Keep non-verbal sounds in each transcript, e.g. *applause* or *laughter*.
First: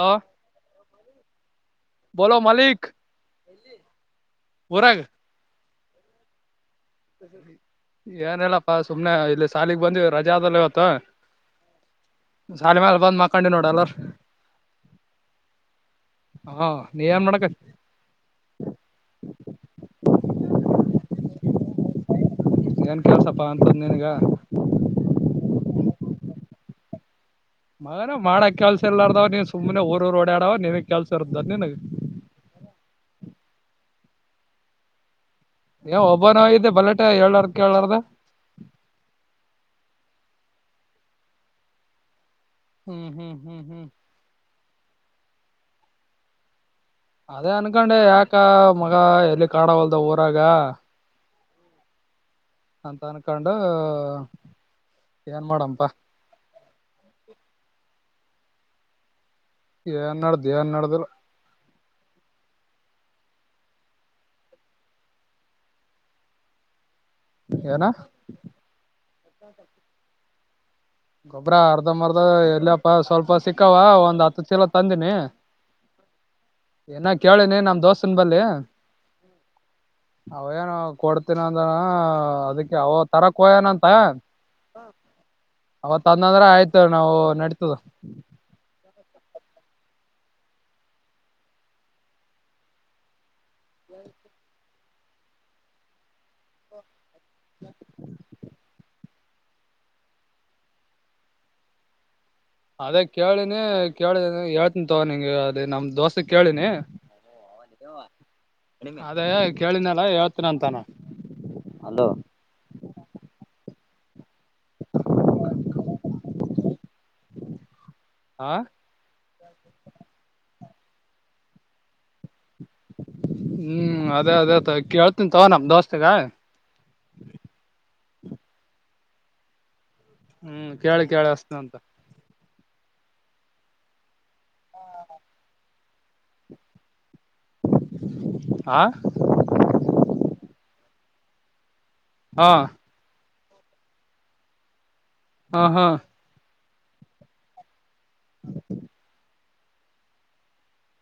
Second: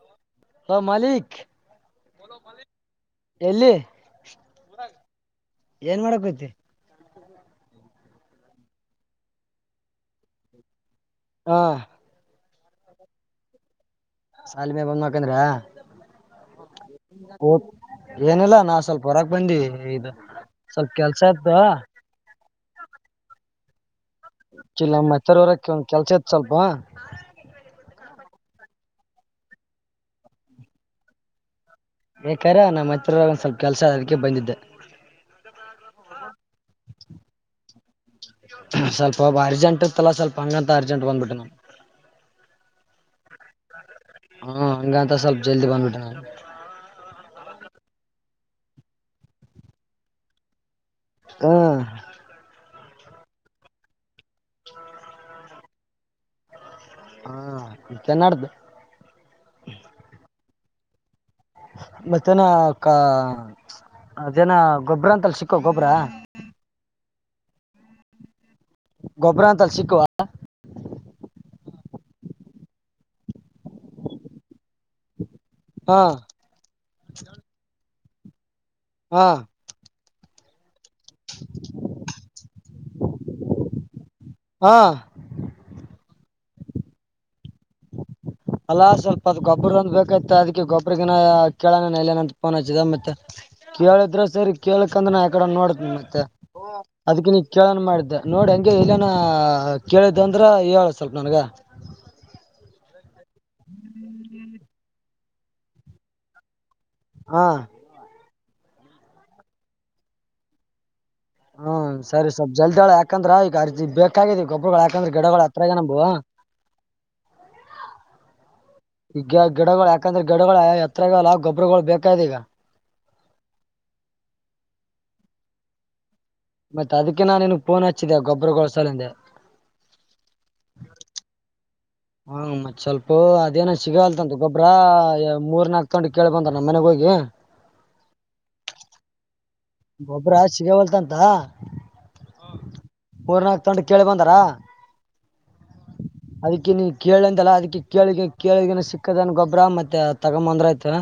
Hello ಹ ಮಲಿಕ್ ಬೋಲೋ ಮಲಿಕ್ ಎಲ್ಲಿ ಊರಾಗ ಏನ್ ಮಾಡಕ್ಯತಿ ಏನಲ್ಲಪ್ಪಾ ಸುಮ್ನೆ ಇಲ್ಲಿ ಶಾಲಗ್ ಬಂದ್ ರಜೆ ಆದಲ್ಲಿ ಇವತ್ತು ಹಾ ಸಾಲಿಮಾಲ ಬಂದ್ ಮಾಡ್ಕೊಂಡಿ ನೋಡ ಎಲ್ಲಾರ ಶಾಲಿಮ ಬಂದ ಮಕಂದ್ರ ಹ ನೀ ಏನ್ ಓ ಮಾಡಕತಿ ಏನಿಲ್ಲ ನಾ ಸ್ವಲ್ಪ ಹೊರಕ್ ಬಂದಿ ಇದು ಸ್ವಲ್ಪ ಕೆಲ್ಸ ಆ ಅದಾ ನನ್ ಕೆಲಸಪ್ಪ ಅಂತದ ನೇನು ಈಗ ಇಲ್ಲ ಮತ್ತರ್ವರಕ್ಕೆ ಒಂದ್ ಕೆಲ್ಸ ಇತ್ ಸ್ವಲ್ಪ ಅದ ಮಾಡಾಕ್ ಕೆಲ್ಸ ಇಲ್ಲಾರದವ್ ನೀವು ಸುಮ್ಮನೆ ಊೂಊ ಡವ್ ನಿನಗ್ ಕೆಲ್ಸ ಇದ್ ನಿನಗೆ ಯಾಕರ ನಮ್ಮ ಹತ್ರಾಗ ಒಂದ್ ಸ್ವಲ್ಪ ಕೆಲ್ಸ ಅಕ್ಕೆ ಬಂದಿದ್ದೆ ಒಬ್ಬನಿದ್ದೆ ಬಲಟೆ ಏಳ್ರ್ ಕೇಳಾರ್ದ ಅ ಅಂಗ ತಾರಚ ಬಂದ್ಬಿಟ್ಟ ಹ್ಮ್ ಹ್ಮ್ ಹ್ಮ್ ಹ್ಮ್ ಹಾ ಹಂಗ ಅಂತ ಸ್ವಲ್ಪ ಜಲ್ದಿ ಬಂದುಬಿಟ ಅದೇ ಅನ್ಕೊಂಡೆ ಯಾಕ ಮಗ ಎಲ್ಲಿ ಕಾಡವಲ್ದ ಊರಾಗ ಹ್ಮ ಅಂತ ಅನ್ಕೊಂಡ ಏನ್ ಮಾಡಂಪ ಹಾ ಇತ್ತನ್ನಡ್ದು ಏನ್ ನಡ್ದು ಏನ್ ನಡ್ದಿಲ್ಲ ಮತ್ತನಾಕ್ಕ ಅ ಜನ ಗೊಬ್ಬ್ರ ಅಂತಲ್ಲ ಸಿಕ್ಕೋ ಗೊಬ್ಬ್ರ ಏನ ಗೊಬ್ಬರ ಅಂತಲ್ಲಿ ಸಿಕ್ಕುವ ಗೊಬ್ಬ್ರ ಅರ್ಧ ಮರ್ದ ಎಲ್ಲಿಯಪ್ಪ ಸ್ವಲ್ಪ ಸಿಕ್ಕವ ಒಂದ್ ಹತ್ತು ಚೀಲೋ ತಂದಿನಿ ಹಾ ಏನ ಕೇಳೇನಿ ನಮ್ ದೋಸ್ತನ್ ಬಲ್ಲಿಿ ಹಾ ಹೌನು ಕೊಡ್ತೀನ ಅಂದ ಅದಕ್ಕೆ ಅವ ತರಕ್ ಹಯನಂತ ಹಾ ತಂದಂದ್ರ ಆಯ್ತ ನಾವು ನಡತದ ಎಲ್ಲಾ ಸ್ವಲ್ಪ ಅದು ಗೊಬ್ಬರ ಒಂದು ಬೇಕತ್ತ ಅದಕ್ಕೆ ಗೊಬ್ರಗಿನ ಕೇಳಣನಂತ ಫೋನ್ ಹಚ್ಚಿದ ಮತ್ತೆ ಕೇಳಿದ್ರೆ ಸರಿ ಕೇಳಕ್ಂದ್ರೆ ನ ಯಕಡೆ ನೋಡತನ ಮತ್ತೆ ಅದ್ ನೀ ಕೇಳೋಣ ಮಾಡಿದ್ದೆ ನೋಡಿ ಹಂಗೆ ಇಲ್ಲ ಕೇಳಿದ್ದ ಅಂದ್ರ ಹೇಳಳ್ ಸ್ವಲ್ಪ ನನ್ಗ ಅದೇ ಕೇಳಿನಿ ಕೇಳಿ ಹೇಳ್ತೀನಿ ತಗ ನಿಂಗೆ ಅದ ನಮ ದೋಸೆ ಕೇಳಿನಿ ಹಾ ಅದೇ ಕೇಳಿದನಲ್ಲ ಹೇಳ್ತೀನ ಅಂತಾನ ಹ್ಮ ಸರಿ ಸ್ವಲ್ಪ ಜಲ್ದಿಯೊಳ ಯಾಕಂದ್ರೆ ಈ ಅರ್ ಬೇಕಾಗಿದ ಗೊಬ್ಬ್ರಗಳು ಯಾಕಂದ್ರೆ ಗಿಡಗಳ ಹತ್ರ ನಂಬು ಆ ಈಗ ಗಿಡಗಳು ಯಾಕಂದ್ರೆ ಗಿಡಗಳು ಎತ್ರರಲ್ಲ ಗೊಬ್ಬರಗಳು ಬೇಕ ಹ್ಮ್ ಅದೇ ಅದೇ ಕೇಳ್ತನ್ ತವ ನಮ ದೋಸ್ತಿಗ ಮತ್ತೆ ಅದಕ್ಕೆ ನಾನೇನು ಫೋನ್ ಹಚ್ಚಿದೆೆ ಗೊಬ್ಬರಗೊಳಸಾಲಂದೆ ಹ್ಮ್ ಕೇಳಿ ಕೇಳಿ ಹಸ್ತನ ಅಂತ ಹಾ ಮತ್ತೆ ಸ್ವಲ್ಪ ಅದೇನ ಸಿಗಲ್ತಂತ ಗೊಬ್ಬರ ಮೂರ್ ನಾಲ್ಕು ತಗೊಂಡಿ ಕೇಳಳ್ ಬಂದ ನಮ್ಮ ಮನೆಗ ಹೋಗಿ ಆ ಗೊಬ್ಬ್ರ ಸಿಗ ಹೊಲ್ತಂತ ಹಾ ಮೂರ್ ನಾಲ್ಕು ತೊಂಡ ಕೇಳಿ ಬಂದಾರ ಹ್ಮ ಹಾ ನೀ ಕೇಳಂತಲ್ಲ ಅದಕ್ಕೆ ಕೇಳ ಕೇಳ ಸಿಕ್ಕದ ಗಬ್ಬ ಗೊಬ್ರ ಮತ್ತ ತಗೊಂಬಂದ್ರ ಆಯತ್ ಯಾ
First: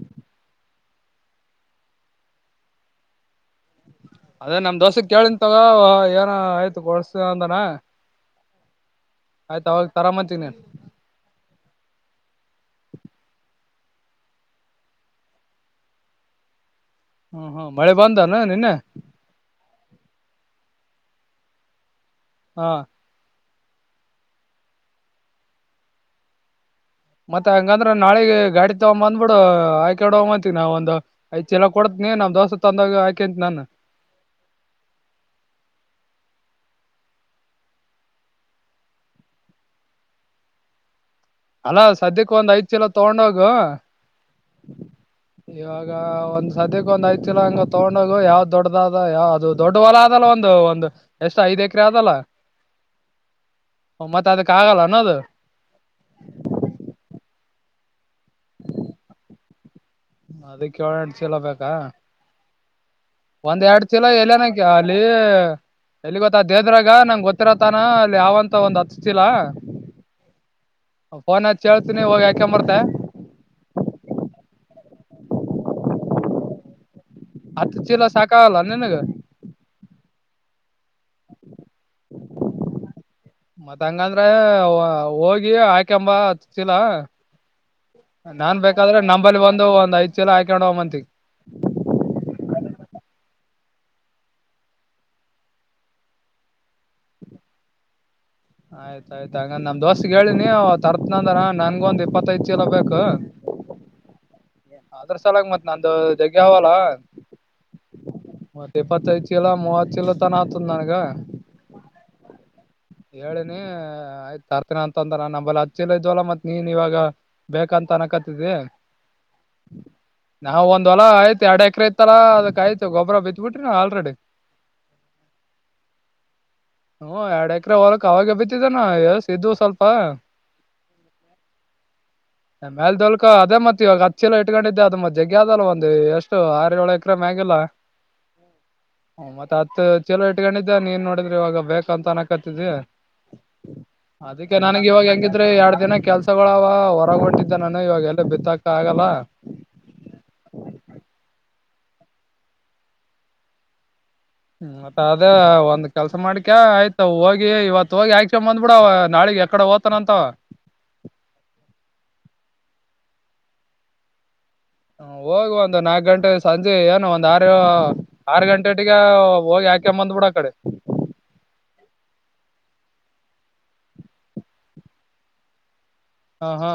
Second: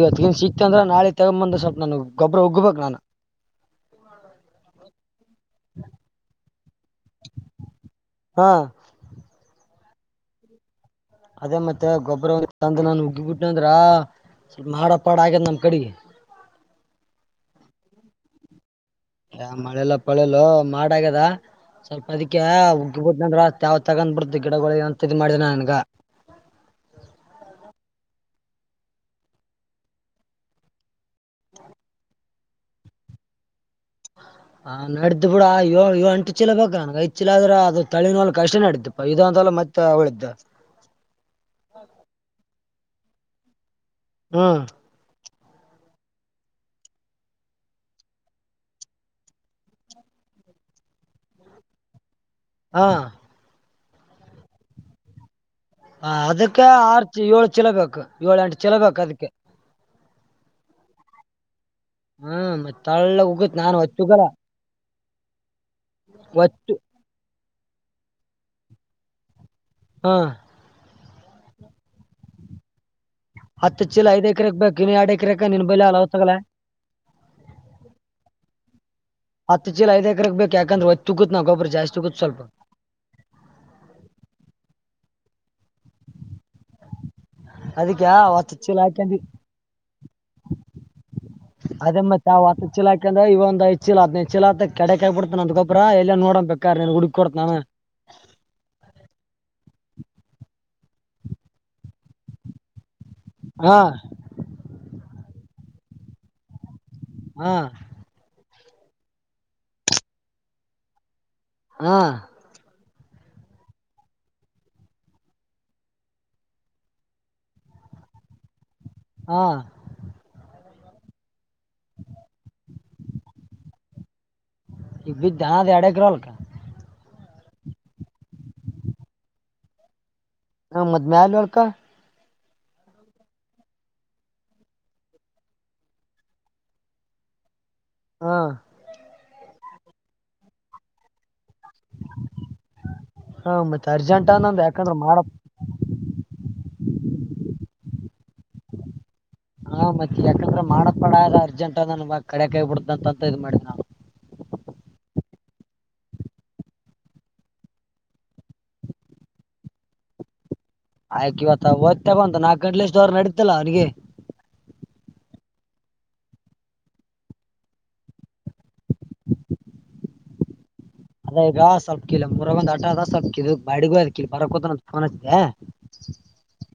ಇವತ್ತಗ ಸಿಕ್ತ ಅಂದ್ರ ನಾಳ ತಗೊಂಬಂದ್ರ ಸ್ಲ್ಪ ನು ಗೊಬರ ಉಗ್ಬೇಕು ನಾನು ಅದೇ ನಮ್ ದೋಸೆಕ್ ಕೇಳನ್ ತಗ ಏನ ಆಯ್ತು ಕೊಡ್ಸ ಅಂದಾನ ಹಾ ತ ತರ ಮತೀನೇ ಅದೇ ಮತ್ತೆ ಗೊಬ್ಬರ ತಂದ ನಾನು ಉಗ್ಗಿಬಿಟ್ಟನ ಅಂದ್ರ ಸ್ವಲ್ಪ ಮಾಡ ಪಾಡ ಆಗ್ಯತ್ ನಮ್ ಕಡೆಗೆ *inaudible* ಹ್ಮ ಹ್ಮ ಮಳೆ ಬಂದಾನ ನಿನ್ನೆ ಯ ಮಳೆಲ್ಲ ಪಳೆಲು ಮಾಡ ಆಗ್ಯದ ಸ್ವಲ್ಪ ಅದಕ್ಕೆ ಹ ಉಗ್ಗಬಹದ್ ನಂದ್ರ ಯಾವ್ ತಗೊಂಡ್ ಬಿಡ್ತು ಗಿಡಗಳು ಅಂತ ಇದ್ ಮಾಡಿದಿನ ನನ್ಗ ಮತ್ತತ್ ಹಂಗಂದ್ರ ನಾಳೆ ಗಾಡಿ ತಗೊ ಬಂದ್ಬಿಡು ಆಯ್ಕಾಡ ಹೋಗಂತವಿ ನಾವ ಒ ಐ ಚಲ ಕೊಡ ನೀ ನ್ ದೋಸ್ತ ತಂದಾಗ ಆಯಕೆಂತ ನಾನನ್ ಹ ಹ ನಡ್ದು ಬಿಡ ಇವ ಇವ ಅಂಟು ಚೀಲ ಬ ನನ್ಗೆ ಐ್ ಚಿ ಆದ್ರೆ ಅದು ತಳಿನೋಲ್ ಕಷ್ಟೇ ನಡ್ದಪ್ಪ ಇ ಲ ಮತ್ತೆ ಅವಳಿದ್ದ ಅಲ್ಲಾ ಸದ್ಯಕ್ಕೆ ಒಂದ್ ಐದ ಕಿಲೋ ತಗೊಂಡೋಗ ಹ್ಮ್ ಈ ಒಂದ್ ಸದ್ಯಕ್ಕೆ ಒಂದ್ ಐ ಚಿಲ ಹಂಗ ತಗೊಂಡೋಗ ಯಾವ್ದ್ ದೊಡ್ಡದಾದ ಯಾವ ಅದು ದೊಡ್ಡ ಹೊಲ ಅದ ಒಂದು ಒಂದು ಎಷ್ಟು ಐದ್ ಎಕರೆ ಆದಲ್ಲ ಹಾ ಮತ್ತೆ ಅದಕ್ ಆಗಲ್ಲ ಅನ್ನೋದು ಹ ಅದಕ್ಕೆ ಆರ್ಚ್ ಏಳು ಚಛಲ ಬೇಕು ಏಳ ಎಂಟು ಚಛಲ ಬೇಕು ಅದಕ್ಕೆ ಅದಕ್ಕೆಳಡ್ ಚಲ ಬು ಹ್ಮ್ ಮತ್ ತಳ್ಳಗ್ ಉಗುತ್ ಒಂದ್ ನಾನು ಎರಡ್ ತಿಲ ಒಚ್ಚುಗಲ್ಲ ಎಲ್ಲನಕ ಅಲ್ಲಿ ಎಲ್ಲಿ ಗೊತ್ತ ಅ ಒಚ್ಚು ದೇದ್ರಾಗ ನಂಗ್ ಗೊತ್ತಿರತಾನ ಅಲ್ಲಿ ಯಾವಂತ ಒಂದ್ ಹತ್ತಿಲ್ಲ ಹಾ ಫೋನ್ ಹತ್ತ ಕೇಳ್ತೀನಿ ಹೋಗಿ ಯಾಕಂಬರ್ತ ಹತ್ತು ಚೀಲ ಐ ಎಕರೆಕ್ ಬೇಕುನ್ ಎರಡ್ ಎಕರೆಕ ನೀನ್ ಬೈಲ ಅಲ್ಲ ಅವತಗಲ ಹತ್ತು ಚೀಲ ಸಾಕಾಗಲ್ಲ ನನ್ಗ ಹತ್ತು ಚೀ ಐ ಎಕರಕ್ ಬೇಕು ಯಕಂದ್ರೆ ತುಕ ನಾ ಗೊಬರ ಜ ಆಸ್ತುಕ ಚಲ್ಪ ಆಯಕೆಂಬ ಹತಿಲ ಅದಕ್ಕೆ ಹತ್ತು ನಾನ್ ಚೀಲ ಬೇಕಾದ್ರೆ ಹಾಕೊಂಡಿ ನಂಬಲ್ಲಿ ಒಂದು ಒಂದ್ ಐದ್ ಸಲ ಹಾಕೊಂಡ ಹೋಗ್ಂತ ಹೆಚ್ಚಲಾಕಂದ್ರ ಇವ ಒಂದು ಹೆಚ್ಚಿಲಾತ್ ಹೆಚ್ಚಿಲಾ ಕಡೆಕ್ ಆಕ್ಬ ಬಿಡ್ತನ ಅ್ಕಪ್ರ ಎಲ್ಲ ನೋಡ ಬಬೇಕ ನೀನ್ ಹುಡುಕ ಕೊತ ನಾನು ಹ ಆಯ್ತ ಆಯ್ತು ಹಾಗಂಗಂದ್ ನಮ್ ದೋಸಗ್ ಹೇಳಿನಿ ಅವ ತರ್ತ್ನಂದಾರ ನನ್ಗ ಒಂದ್ ಇಪ್ಪತ್ತೈದ್ ಕೀಲ ಬೇಕು ಹಾ ಅದ್ರ ಸಲಾಗ ಮತ್ ನಂದು ಗ್ಗೆ ಅವವಲ್ಲ ಹಾ ಮತ್ತ ಇಪ್ಪತ್ತೈದು ಕಿಲ ಮೂವತ್ತು ಕಿಲ ತನ ಆತದ ನನ್ಗ ಹಾ ಹೇಳನಿ ಆಯ್ತ್ ತರ್ತೀನ ಅಂತ ಅಂದ್ರ ನ ನಂಬಲ್ಲಿ ಹಚ್ಚಿಲ ಇದವಲ್ಲ ಮತ್ ನೀನ್ ಇವಾಗ ಬೇಕ ತನಕತಿದೆ ಹಾ ನಾವವು ಒಂದ್ಲ ಆಯ್ತು ಎರಡು ಎಕರೆ ಇತ್ತಲ್ಲಾ ಅದಕ್ ಆಯ್ತು ಗೊಬ್ಬರ ಬಿತ್ ಬಿಟ್ರಿ ನಾ ಆಲ್ರೆಡಿ ಅ ದದ ಎಡ ಗ್ರಲ್ಕ್ಕ ಹ ಎರಡು ಎಕರೆ ಹೊೋಲಕ್ ಅವಾಗ ಬತ್ತಿದಾನ ಎ ಇದವು ಸ್ವಲ್ಪ ಹಾ ಮದ್ ಆಲ್ ಅವಳ್ಕ ಮೇಲ್ಲ ದೊಲ್ಕ ಅದೇ ಮತ್ವಾಗ ಹತ್ ಕಿ ಇಟ್ಕೊಂಡಿದ್ದೆ ಅದು ಮತ್ ಜಗ್ಗಿ ಅದಲ್ಲ ಒಂದು ಎಷ್ಟು ಆರು ಏಳು ಎಕ್ರ ಮ್ಯಂಗಿಲ್ಲಲ್ಲ ಹಾ ಹ ಮತ್ತತ್ ಹತ್ ಚಲೋ ಎಟ್ಗಂಡ ಇದಿದ್ದ ನೀ ನೀಏನ್ ನೋಡಿದ್ರೆ ಇವಾಗ ಬೇಕಂತ ಅನಕತ್ತಿದಿ ಹಾ ಮತ್ ಅರ್ಜೆಂಟ್ ಅದಕ್ಕೆ ಅನ್ನಂದ್ ನನ್ಗ್ ಯಾಕಂದ್ರ ಇವಾಗ ಮಾಡಪ್ ಹೆಂಗಿದ್ರೆ ಎರಡ್ ದಿನ ಕೆಲ್ಸಗಳ ಅವ ಹೊರಗಂಟಿದ್ದೆ ನಾನು ಇವಾಗೆಲ್ಲ ಬಿತ್ತಾಕ ಆಗಲ್ಲ ಹಾ ಮತ್ತೆ ಯಾಕಂದ್ರ ಮಾಡಕ್ಪಡ ಅರ್ಜೆಂಟ್ ಅನ್ ಮ ಕಡೆ ಕಾಯ ಬಿಡ್ದ ಅಂತಂತ ಇದ್ ಮಾಡಿದ ನಾವು ಹ್ಮ್ ಮತ್ತ ಅದೇ ಒಂದ್ ಕೆಲಸ ಮಾಡ್ಕೆ ಆಯ್ತ ಹೋಗಿ ಇವತ್ತು ಹೋಗಿ ಆಕ್ಕೊಂಡ್ ಬಂದ್ಬ ಬಿಡ ಅವ ನಾಳಿಗೆ ಇಕಡೆ ಹೋತನಂತ ಆಯ್ಕ್ ಇವತ್ತ ಓದ್ತ ಬಂತ ನಾಕು ಗಂಟ್ಲೆ ಇಷ್ಟ ಅವರ ನಡತಲ್ಲ ಅವನಿಗೆ ಹೋಗಿ ಒಂದು ನಾಕು ಗಂಟೆ ಸಂಜೆ ಏನು ಒಂದ ಆರು ಆರು ಗಂಟೆಅನೋಟಗೆ ಹೋಗಿ ಆಕೊಂಡ ಬಂದ್ಬಿಟ್ ಕಡೆ ಅದ ಈಗ ಸ್ವಲ್ಪ ಕಿಲ್ಲ ಮುರ ಒಂದ್ ಆಟ ಅದ ಸ್ವಲ್ಪ್ ಕಲ್ ಬಾಡಿಗೂ ಅದ ಕಿಲ್ಲ ಬರ ಕೂತ ಪೋನ್ ಹಚ್ ತಿಯಾ ಹ ಹಾ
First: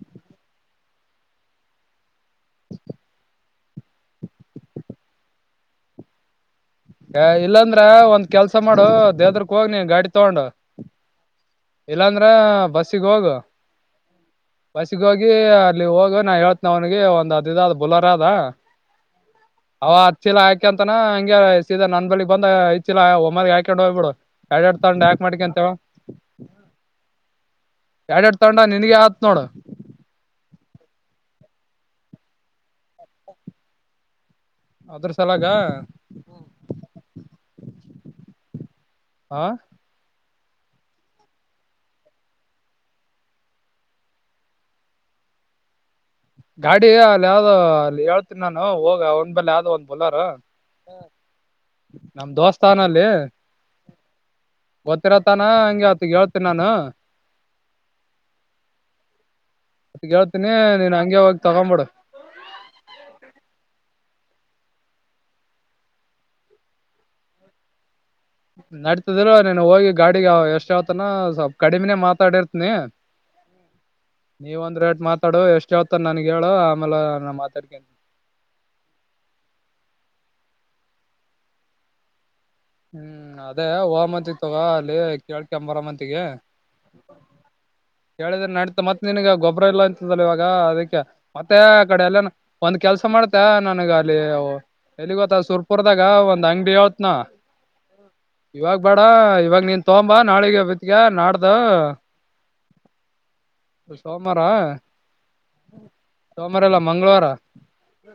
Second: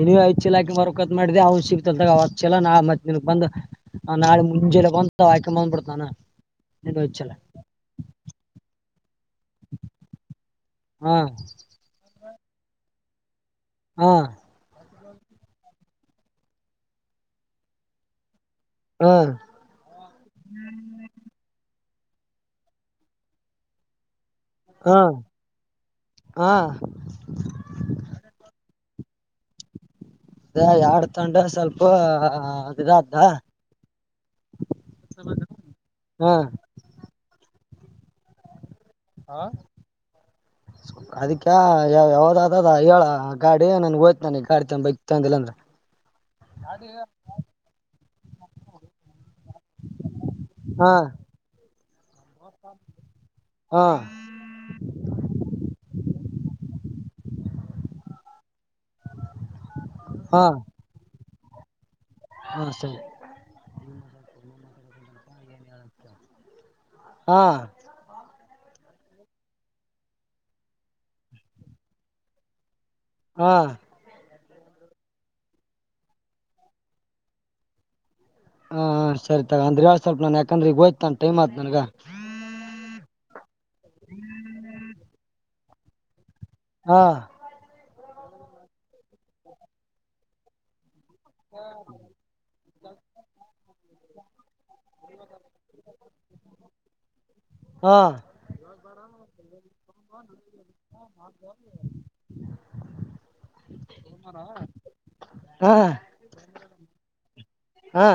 ಎಲ್ಲಿ ಆಯಚೆಲ್ಲ ಮರ ಕತ್ ಮಾಡಿದೆ ಅವ್ ಸಿಗ್ತಲ್ದಾಗ ಅವ ಚಲ ನಾ ಮತ್ತಿನಗ್ ಬಂದ ಹ ನಾಳೆ ಮುಂಜೆಲ್ಲ ಬಂತ ಆಯ್ಕೊಂಡ್ ಬಂದ್ ಬಿಡ್ತ ನಾನ ಅ ಇಲ್ಲಾಂದ್ರ ಒಂದ್ ಕೆಲ್ಸ ಮಾಡು ದೇವ ದುರ್ಗಕ್ಕೆ ಹೋಗ ನೀ ಗಾಡಿ ತಗೊಂಡ ಹಾ ಇಲ್ಲಾಂದ್ರ ಬಸ್ಸಿಗೆ ಹೋಗ ಹಾ ಬಸ್ಸಿಗೆ ಹೋಗ ಅಲ್ಲಿ ಹೋಗ ನಾ ಹೇಳ್ತನ ಅವನಿಗೆ ಒಂದ್ ಅದ ಇದ ಅ ಬುಲೆರ್ ಅದ ಹಾ ಅವ ಹತ್ತಲ ಆಕೆಂತಾನ ಹಂಗೆ ಇ ನನ್ ಬಳಿ ಬಂದ ಇಲ್ಲಾ ಒಮ್ಮೆಲ್ ಹಾಕೊಂಡ್ ಹೋಗ್ಬಿಡು ಎಡಡ್ ಹಾ ತಗೊಂಡ ಯಾಕ ಮಾಡ್ಕಂತವ ಹಾ ಎಡಡ್ ತಗೊಂಡ ನೀ ನಿಗೆ ಆತ್ ನೋಡ ಅ ಎಡ್ ತಂಡ ಸ್ವಲ್ಪ ಇದು ಆತ್ದ ಅದ್ರ ಸಲಾಗ ಹಾ ಹ ಅದಕ್ಕೆ ಯಾವ ಯಾವ್ದ್ ಹೇಳ ಗಾಡಿ ನನ್ ಹೋಯ್ತು ನಾನ ಈಗ ಗಾಡಿ ತ ಬೈಕ್ ತಗಂದಿಲ್ಲ ಅಂದ್ರ ಹ ಗಾಡಿ ಅಲ್ಲಿ ಯಾವ್ದೋ ಅಲ್ಲಿ ಹೇಳ್ತೀನಿ ನಾನು ಹೋಗ ಅವ ನಿನ್ ಬಲ್ಲಿ ಯ ಅದ್ ಬುಲೇರೋ ಹಾ ನಮ ದೋಸ್ತಾನಲ್ಲಿ. ಹಾ ಗೊತ್ತಿರತಾನ ಹಂಗೆ ಆತ್ ಹೇಳ್ತನಿ ನಾನು ಮತ್ತ ಹೇಳ್ತೀನಿ ನೀನ್ ಹಂಗೆ ಹೋಗಿ ತಗೊಬಿಡು ಹ್ಮ ಸರಿ ಹ್ಮ್ ನಡ್ತದ್ರ ನೀನ್ ಹೋಗಿ ಗಾಡಿಗೆ ಎಷ್ಟ ಹೇಳತಾನು ಸ್ವಲ್ಪ್ ಕಡಿಮಿನೇ ಮಾತಾಡಿರ್ತನಿ ಹಾ ನೀವ ಒಂದ್ ರೇಟ್ ಮಾತಾಡು ಎಷ್ಟ ಹೇಳತ್ತಾನ ನನಗ ಹೇಳು ಆಮೇಲೆ ನಾ ಮಾತಾಡ್ತೀನಿ ಹಾ ಸರಿ ತಗೋ ಅಂದ್ರೆ ಯಾ ಸ್ವಲ್ಪ ನಾನ್ ಯಾಕಂದ್ರೆ ಈಗೋಯ್ತ ನಾನ ಟೈಮ್ಯತ್ ನನ್ಗ ಹ್ಮ್ ಅದೇ ಹ ಮಂತಿ ತಗೋ ಅಲ್ಲಿ ಕೇಳ್ಕಅಂಬರ ಮಂತಿಗೆ ಹಾ ಕೇಳಿದ್ರ ನಡತ ಮತ್ ನಿನ್ಗ ಗೊಬ್ಬರ ಇಲ್ಲ ಅಂತದಲ್ಲ ಇವಾಗ ಅದಕ್ಕೆ ಮತ್ತೆ ಆ ಕಡೆ ಎಲ್ಲಾನು ಒಂದ್ ಕೆಲ್ಸ ಮಾಡ್ತ ನನಗ ಅಲ್ಲಿ ಎಲ್ಲಿ ಗೊತ್ತ ಸುರ್ಪುರ್ದಾಗ ಒಂದ್ ಅಂಗಡಿ ಹೇತನ್ ಹಾ ಇವಾಗ ಬ್ಯಾಡ ಇವಾಗ ನೀನ್ ತಗೋಂಬಾ ನಾಳಿಗೆ ಬತ್ಗ ನಾಡ್ದ ಸೋಮಾರಾ ಹಾ ಸೋಮಾರ ಎಲ್ಲ ಮಂಗಳವಾರ ಹಾ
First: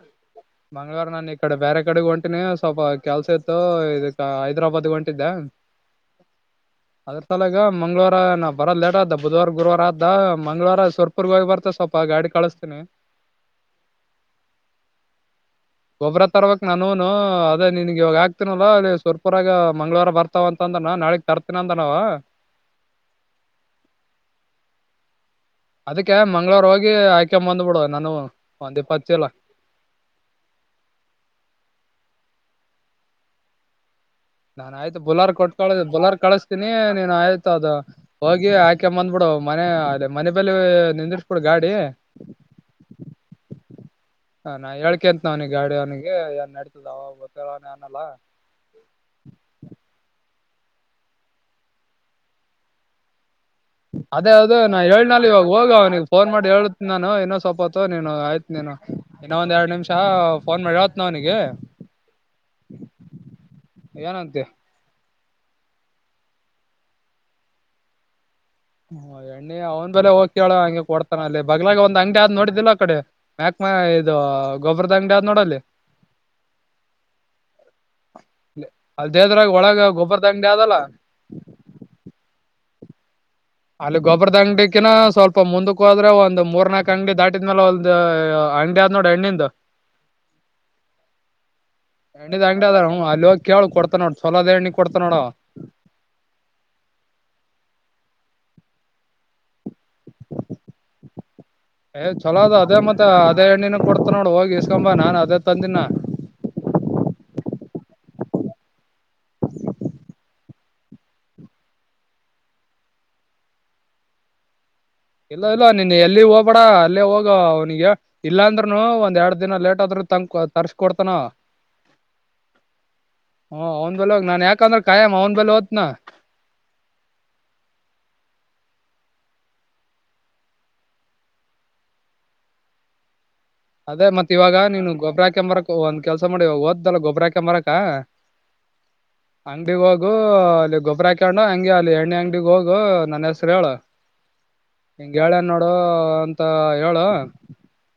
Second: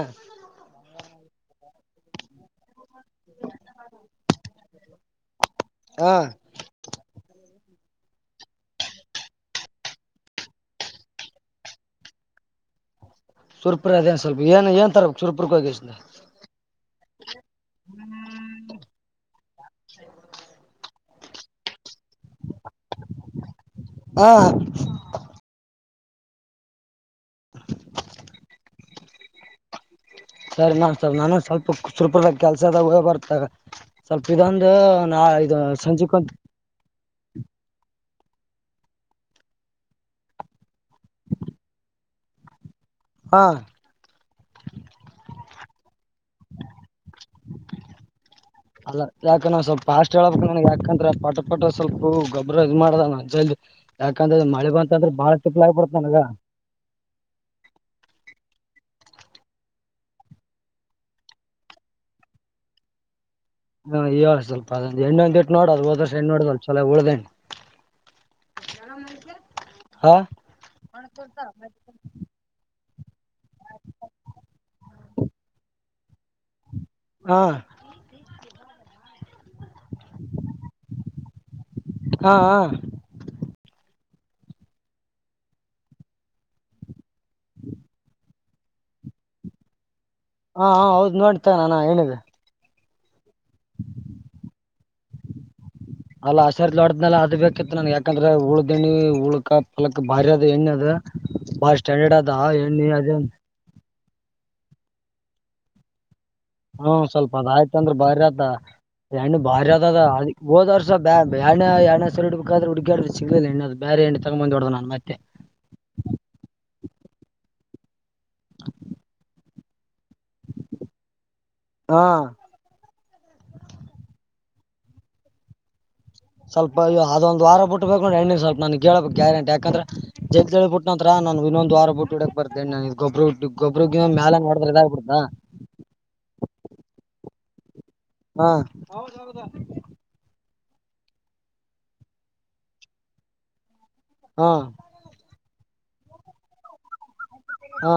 ಮಂಗಳವಾರ ನಾನ ಈ ಕಡೆ ಬೇರೆ ಕಡೆ ಹೊಂಟಿನಿ ಸ್ವಲ್ಪ ಕೆಲ್ಸ ಇತ್ತು ಇದ ಹೈದ್ರಾಬಾದ್ ಹೊಂಟಿದ್ದೆ ಹಾ ಅದ್ರ ತಲಾ ಈಗ ಮಂಗಳವಾರ ನಾನ ಬರೋ ಲೇಟ್ ಆದ ಬುಧವಾರ ಗುರುವಾರ ಆದ ಮಂಗಳವಾರ ಸುರ್ಪುರ್ಗ ಹಿ ಬರ್ತ ಸ್ವಲ್ಪ ಗಾಡಿ ಕಳಸ ತ ಶುರ್ಪುರ ಅದೇನ್ ಸ್ವಲ್ಪ ಏನ್ ಏನ್ ತರ ಶುರಪುರ ಹೋಗೇಶಿಂದ ಗೊಬ್ಬ್ರ ತರ್ಬೇಕ್ ನಾನೂನು ಅದೇ ನಿನ್ಗೆ ಇವಾಗ ಆಗ್ತೀನಲ್ಲ ಅಲ್ಲಿ ಸುರ್ಪುರಾಗ ಮಂಗಳವಾರ ಬರ್ತಾವ ಅಂತಂದ್ರ ನಾ ನಾಳೆ ಹಾ ಅದಕ್ಕೆ ಮಂಗ್ಳವಾರ ಹೋಗಿ ಆಯ್ಕೊ ಬಂದ್ಬಿಡುವ ನಾನು ಒಂದ್ ಇಪ್ಪತ್ತಚಿಲ್ ಸರಿ ನಾನ್ ಸ್ ನಾನ ಸ್ವಲ್ಪ ಸುರಪುರದಾಗ ಕೆಲ್ಸದ ಬರ್ತಾ ನಾನ್ ಆಯ್ತು ಬುಲಾರ್ ಕೊಟ್ ಕಳಸ ಸಂಜೆಕ್ ಬುಲೇರ್ ಒಂದ್ ಕಳಸ್ತೀನಿ ನೀನ್ ಆಯ್ತು ಅದ ಹೋಗಿ ಹಾಕ ಬಂದ್ಬಿಡು ಮನೆ ಅದೇ ಮನೆ ಬಲಿ ನಿಂದಿರಸ ಬೀಡು ಗಾಡಿ ಹಾ ಹ ನಾ ಹೇಳ್ಕೆ ಅಂತ ನ ಅವನಿಗೆ ಗಾಡಿ ಅವನಿಗೆ ನ್ ನಡ್ತದಾವ ಗತ್ತರ ಅನಲ್ಲ ಯಾಕಂದ್ರೆ ಪಟ ಪಟ ಸ್ವಲ್ಪ ಗೊಬ್ಬರ ಇ್ ಮಾಡದಾನ ಜಲ್ದ ಅದೇ ಅೌದು ನಾ ಹೇಳನ ಇವಾಗ ಹೋಗ ಆಗ್ಬಿಡತ್ ಅವ್ನಿಗೆ ನನಗ ಫೋನ್ ಮಾಡಿ ಹೇಳತ್ ನಾನು ಇನ್ನೊ ಸೊಪತ್ತು ನೀನು ಆಯ್ತು ನೀನು ಇನ್ನ ಒಂದ್ ಎರಡು ನಿಮಿಷ ಫೋನ್ ಮಾಡಿ ಅವತ್ ನ ಅವನಿಗೆ ಹಾ ಇವ ಏನಂತೆ ಸ್ವಲ್ಪ ಅದ ಹೆಣ್ಣೊಂದ್ ಇಟ್ಟು ನೋಡದು ಹದ ವರ್ಷ ಹೆಣ್ಣ್ ನೋಡುದಲ್ ಚಛಲೋ ಉಳ್ದೇಣ್ಣ ಹ ಎಣ್ಣ ಅವ್ ಬೆಲೆ ಹೋಗ್ೇಳ ಹಂಗೆ ಕೊಡ್ತಾನ ಅಲ್ಲಿ ಬಗ್ಲಾಗ ಒಂದ್ ಅಂಗಡಿ ಆದ್ ನೋಡಿದ್ದಿಲ್ಲ ಆ ಕಡೆ ಮ್ಯಾಕ್ಮ ಇದು ಗೊಬ್ಬರದ ಅಂಗಡಿ ಆದ್ ನೋಡಲ್ಲಿ ಹಾ ಹಾ ಅಲ್ ದೇದ್ರಾಗ ಒಳಗ ಗೊಬ್ಬರದಂಗಡಿ ಆದಲ್ಲ ಹಾ ಅಲ್ಲಿ ಗೊಬ್ಬರದ ಅಂಗಡಿಿಕಿಿನ ಸ್ವಲ್ಪ ಮುಂದಕ್ಕೆ ಹೋದ್ರೆ ಒಂದ್ ಮೂರ್ ನಾಲ್ಕ್ ಅಂಗಡಿ ದಾಟಿದ್ಮೇಲೆ ಒಂದು ಅಂಡಡಿ ಆದ ನೋಡಿ ಹಣ್ಣಿಂದ ಹಾ ಹೌದ್ ನೋಡ್ತ ನಾನ ಹೇಳಿದೆ ಕೇಳು ಕೊಡ್ತ ನೋಡು ಚಛಲೋದ ಎಣ್ಣಿ ಕೊಡ್ತ ನೋಡ ಅಲ್ಲ ಹಸರ್ಾಡ್ದ್ನಲ್ಲ ಅದ ಬೇಕಿತ್ತು ನನ್ಗೆ ಯಾಕಂದ್ರೆ ಉಳ್ದಣ್ಣಿ ಉಳ್ಕ *unintelligible* ಅಲಕ್ ಬಾರಿ ಅದ ಎಣ್ಣೆ ಅದ ಬಾರಿ ಏ ಸ್ಟ್ಯಾಂಡರ್ಡ್ ಅದ ಚಲೋ ಎಣ್ಣೆ ಮತ್ತ ಅದೇ *unintelligible* ಎಣ್ಣಿನ ಕೊಡ್ತ ನೋಡ್ ಹೋಗಿ ಇಸ್ಕೊಂಬಾ ನಾನ್ ಅದೇ ತಂದಿನ *unintelligible* ಹ್ಮ ಸ್ವಲ್ಪ ಅದ ಆಯ್ತ ಅಂದ್ರೆ ಬಾರಿ ಆತ *unintelligible* ಹೆಣ್ಣು ಬಾರಿ ಅದ ಅ ಹೋದ್ರುಸ ಬ ಬಣ್ಣ ಎಣ್ಣ ಸರ್ ಹಡ್ಬೇಕಾದ್ರೆ ಹುಡುಗಾಡ ಸಿಗ್ಲಿಲ್ಲ ಹೆಣ್ಣ್ ಬ *unintelligible* ಎಂಟು ತರ ಮಂದಿ *unintelligible* ಇಲ್ಲ ಇಲ್ಲ ನೀನ್ ಎಲ್ಲಿ ಹೋಗ್ಬೇಡ - ಅಲ್ಲೇ ಹೋಗ ಅವನಿಗೆ ಇಲ್ಲಾ ಅಂದ್ನು ಒಂದ್ ಎರಡ್ ದಿನ ಲೇಟ್ ಆದ್ರ ತ ತರ್ಶ ಕೊಡ್ತಾನೊ ಹಾ ಹ ಅವ್ನ್ ಬಲ್ ಹೋಗ್ ನಾನ್ ಯಾಕಂದ್ರೆ ಕಾಯಾಮ ಅವ್ ಬಲೆ ಹದ್ನಾ ಸ್ವಲ್ಪ ಅದೊಂದ್ ವಾರ ಬಿಟ್ಬೇಕು್ರ ಹೆಣ್ಣ ಸ್ವಲ್ಪ ನನ್ಗೆೇಳಬೇಕಕ್ ಗ್ಯಾರಂಟಿ ಯಾಕಂದ್ರೆ ಜೈಲ್ಳಿ ಬಿುಟ್ಟ ನ ಹತ್ರ ನಾನು ಇನ್ನಂದು ವಾರ ಬಿುಡಕ್ ಬರ್ನೆ ನಾನು ಗೊಬರುಟ್ಟ ಅದೇ ಮತ್ ಇವಾಗ ನೀನು ಗೊಬ್ರಾ ಹಾಕಂಬರಕ ಒಂದ ಕೆಲ್ಸ ಮಾಡಿ ಓದ್ದಲ್ಲ ಗೊಬರಾಕಂಬರಕ ಹಾ *unintelligible* ಅಂಗಡಿ ಹೋಗು ಗೊಬ್ಬರ ಹಾಕೊಂಡು ಹಂಗಗೆ ಅಲ್ಲಿ ಎಣ್ಣೆ ಅಂಗಡಿಗ್ ಹೋಗು ನನ್ನ ಹೆಸರು ಹೇಳು ಹಾ ಹಿಂಗಗೆ ಹೇಳ ನೋಡ ನಡು ಅಂತ ಹೇಳ ಹ್ಮ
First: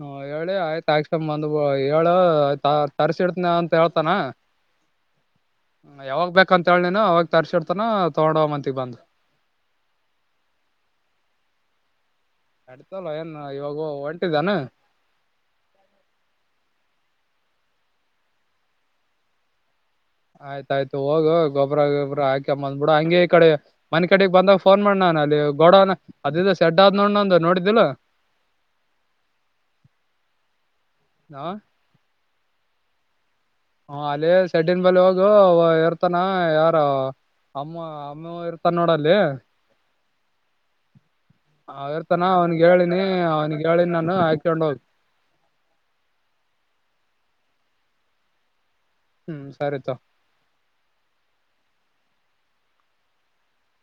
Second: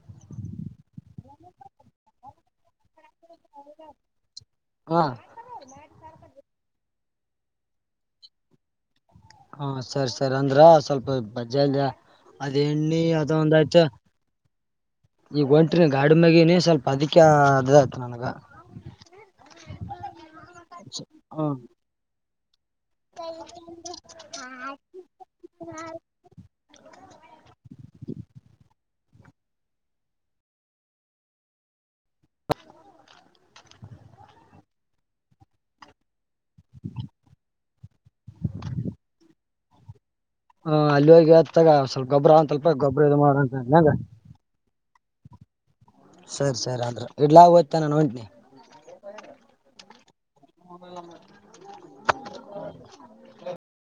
ಹ ಹೇಳಿ ಆಯ್ತ ಆಯ್ಕಮ್ ಬಂದ ಹೇಳು ತರ್ಸಿಡ್ತನ ಅಂತ ಹೇಳ್ತಾನ ಹಾ *unintelligible* ಹ ಯಾವಾಗ ಬೇಕಂತ ಹೇಳ ನಿನ ಅವಾಗ ತರ್ಸಿಡ್ತಾನ ತಗೊಂಡ ಹಮ್ಮಂತಗ್ ಬಂದು ಹಾ ಸರಿ ಸರಿ ಅಂದ್ರ ಸ್ವಲ್ಪ ಬಜಜಾ ಅದ್ ಎಣ್ಣಿ ನಡತಲ್ಲ ಏನ್ ಅದೊಂದ್ ಆಯ್ತ ಇವಾಗ ಹೊಂಟಿದಾನ ಈಗ ಒಂಟರಿ ಗಾಡಿ ಮಗಿನ ಸ್ವಲ್ಪ ಬದಿಕ್ಕ ಅ ಇತ ನನಗ ಆಯ್ತಾಯ್ತು ಹೋಗ ಹ್ಮ್ ಗೊಬ್ರ ಗಿಬ್ರಾ ಹಾಕಿ ಮ್ಮಂದ್ ಬಿೂಡ ಹಂಂಗ ಈ ಕಡೆ ಮನೆ ಕಡೆಗ್ ಬಂದಾಗ ಫೋನ್ ಮಾಡ ನಾನನ್ ಅಲ್ಲಿ ಗೋಡ ಅದ ಸೆಡ್ ಆದ್ ನೋಡ ನ ನೋಡಿದ್ದಲ್ಲ *inaudible* ಹಾ *inaudible* ಹ ಅಲ್ಲೇ ಸೆಡ್ಡನ್ ಬಳಿ ಹೋಗು ಇರ್ತಾನ ಯಾರ ಅಮ್ಮ ಅಮ್ಮ ಇರ್ತಾ ನೋಡಲ್ಲಿ ಹ ಅಲ್ಲಿ ಹೋಗಿ ಹೇಳ್ತಗ *unintelligible* ಸ್ವಲ್ಪ ಅವಿರ್ತಾನ ಗೊಬ್ಬ್ರ ಒಂದ್ ಅವ್ನಿಗೆ ಸ್ವಲ್ಪ ಹೇಳಿನಿ ಗೊಬ್ಬ್ರ ಇದು ಮಾಡಂತ ಅವ್ನಿಗೆ ನಂಗ ಹೇಳನಿ ನಾನು ಹಾಕೊಂಡ್ ಹೋಗ್ *unintelligible* ಸರಿ ಸರಿ ಆದ್ರೆ ಇಡ್ಲಾ ಗತ್ತಾ ನಾನು ಒಂಟನಿ ಹ್ಮ್ ಸರಿ ತೊ *inaudible*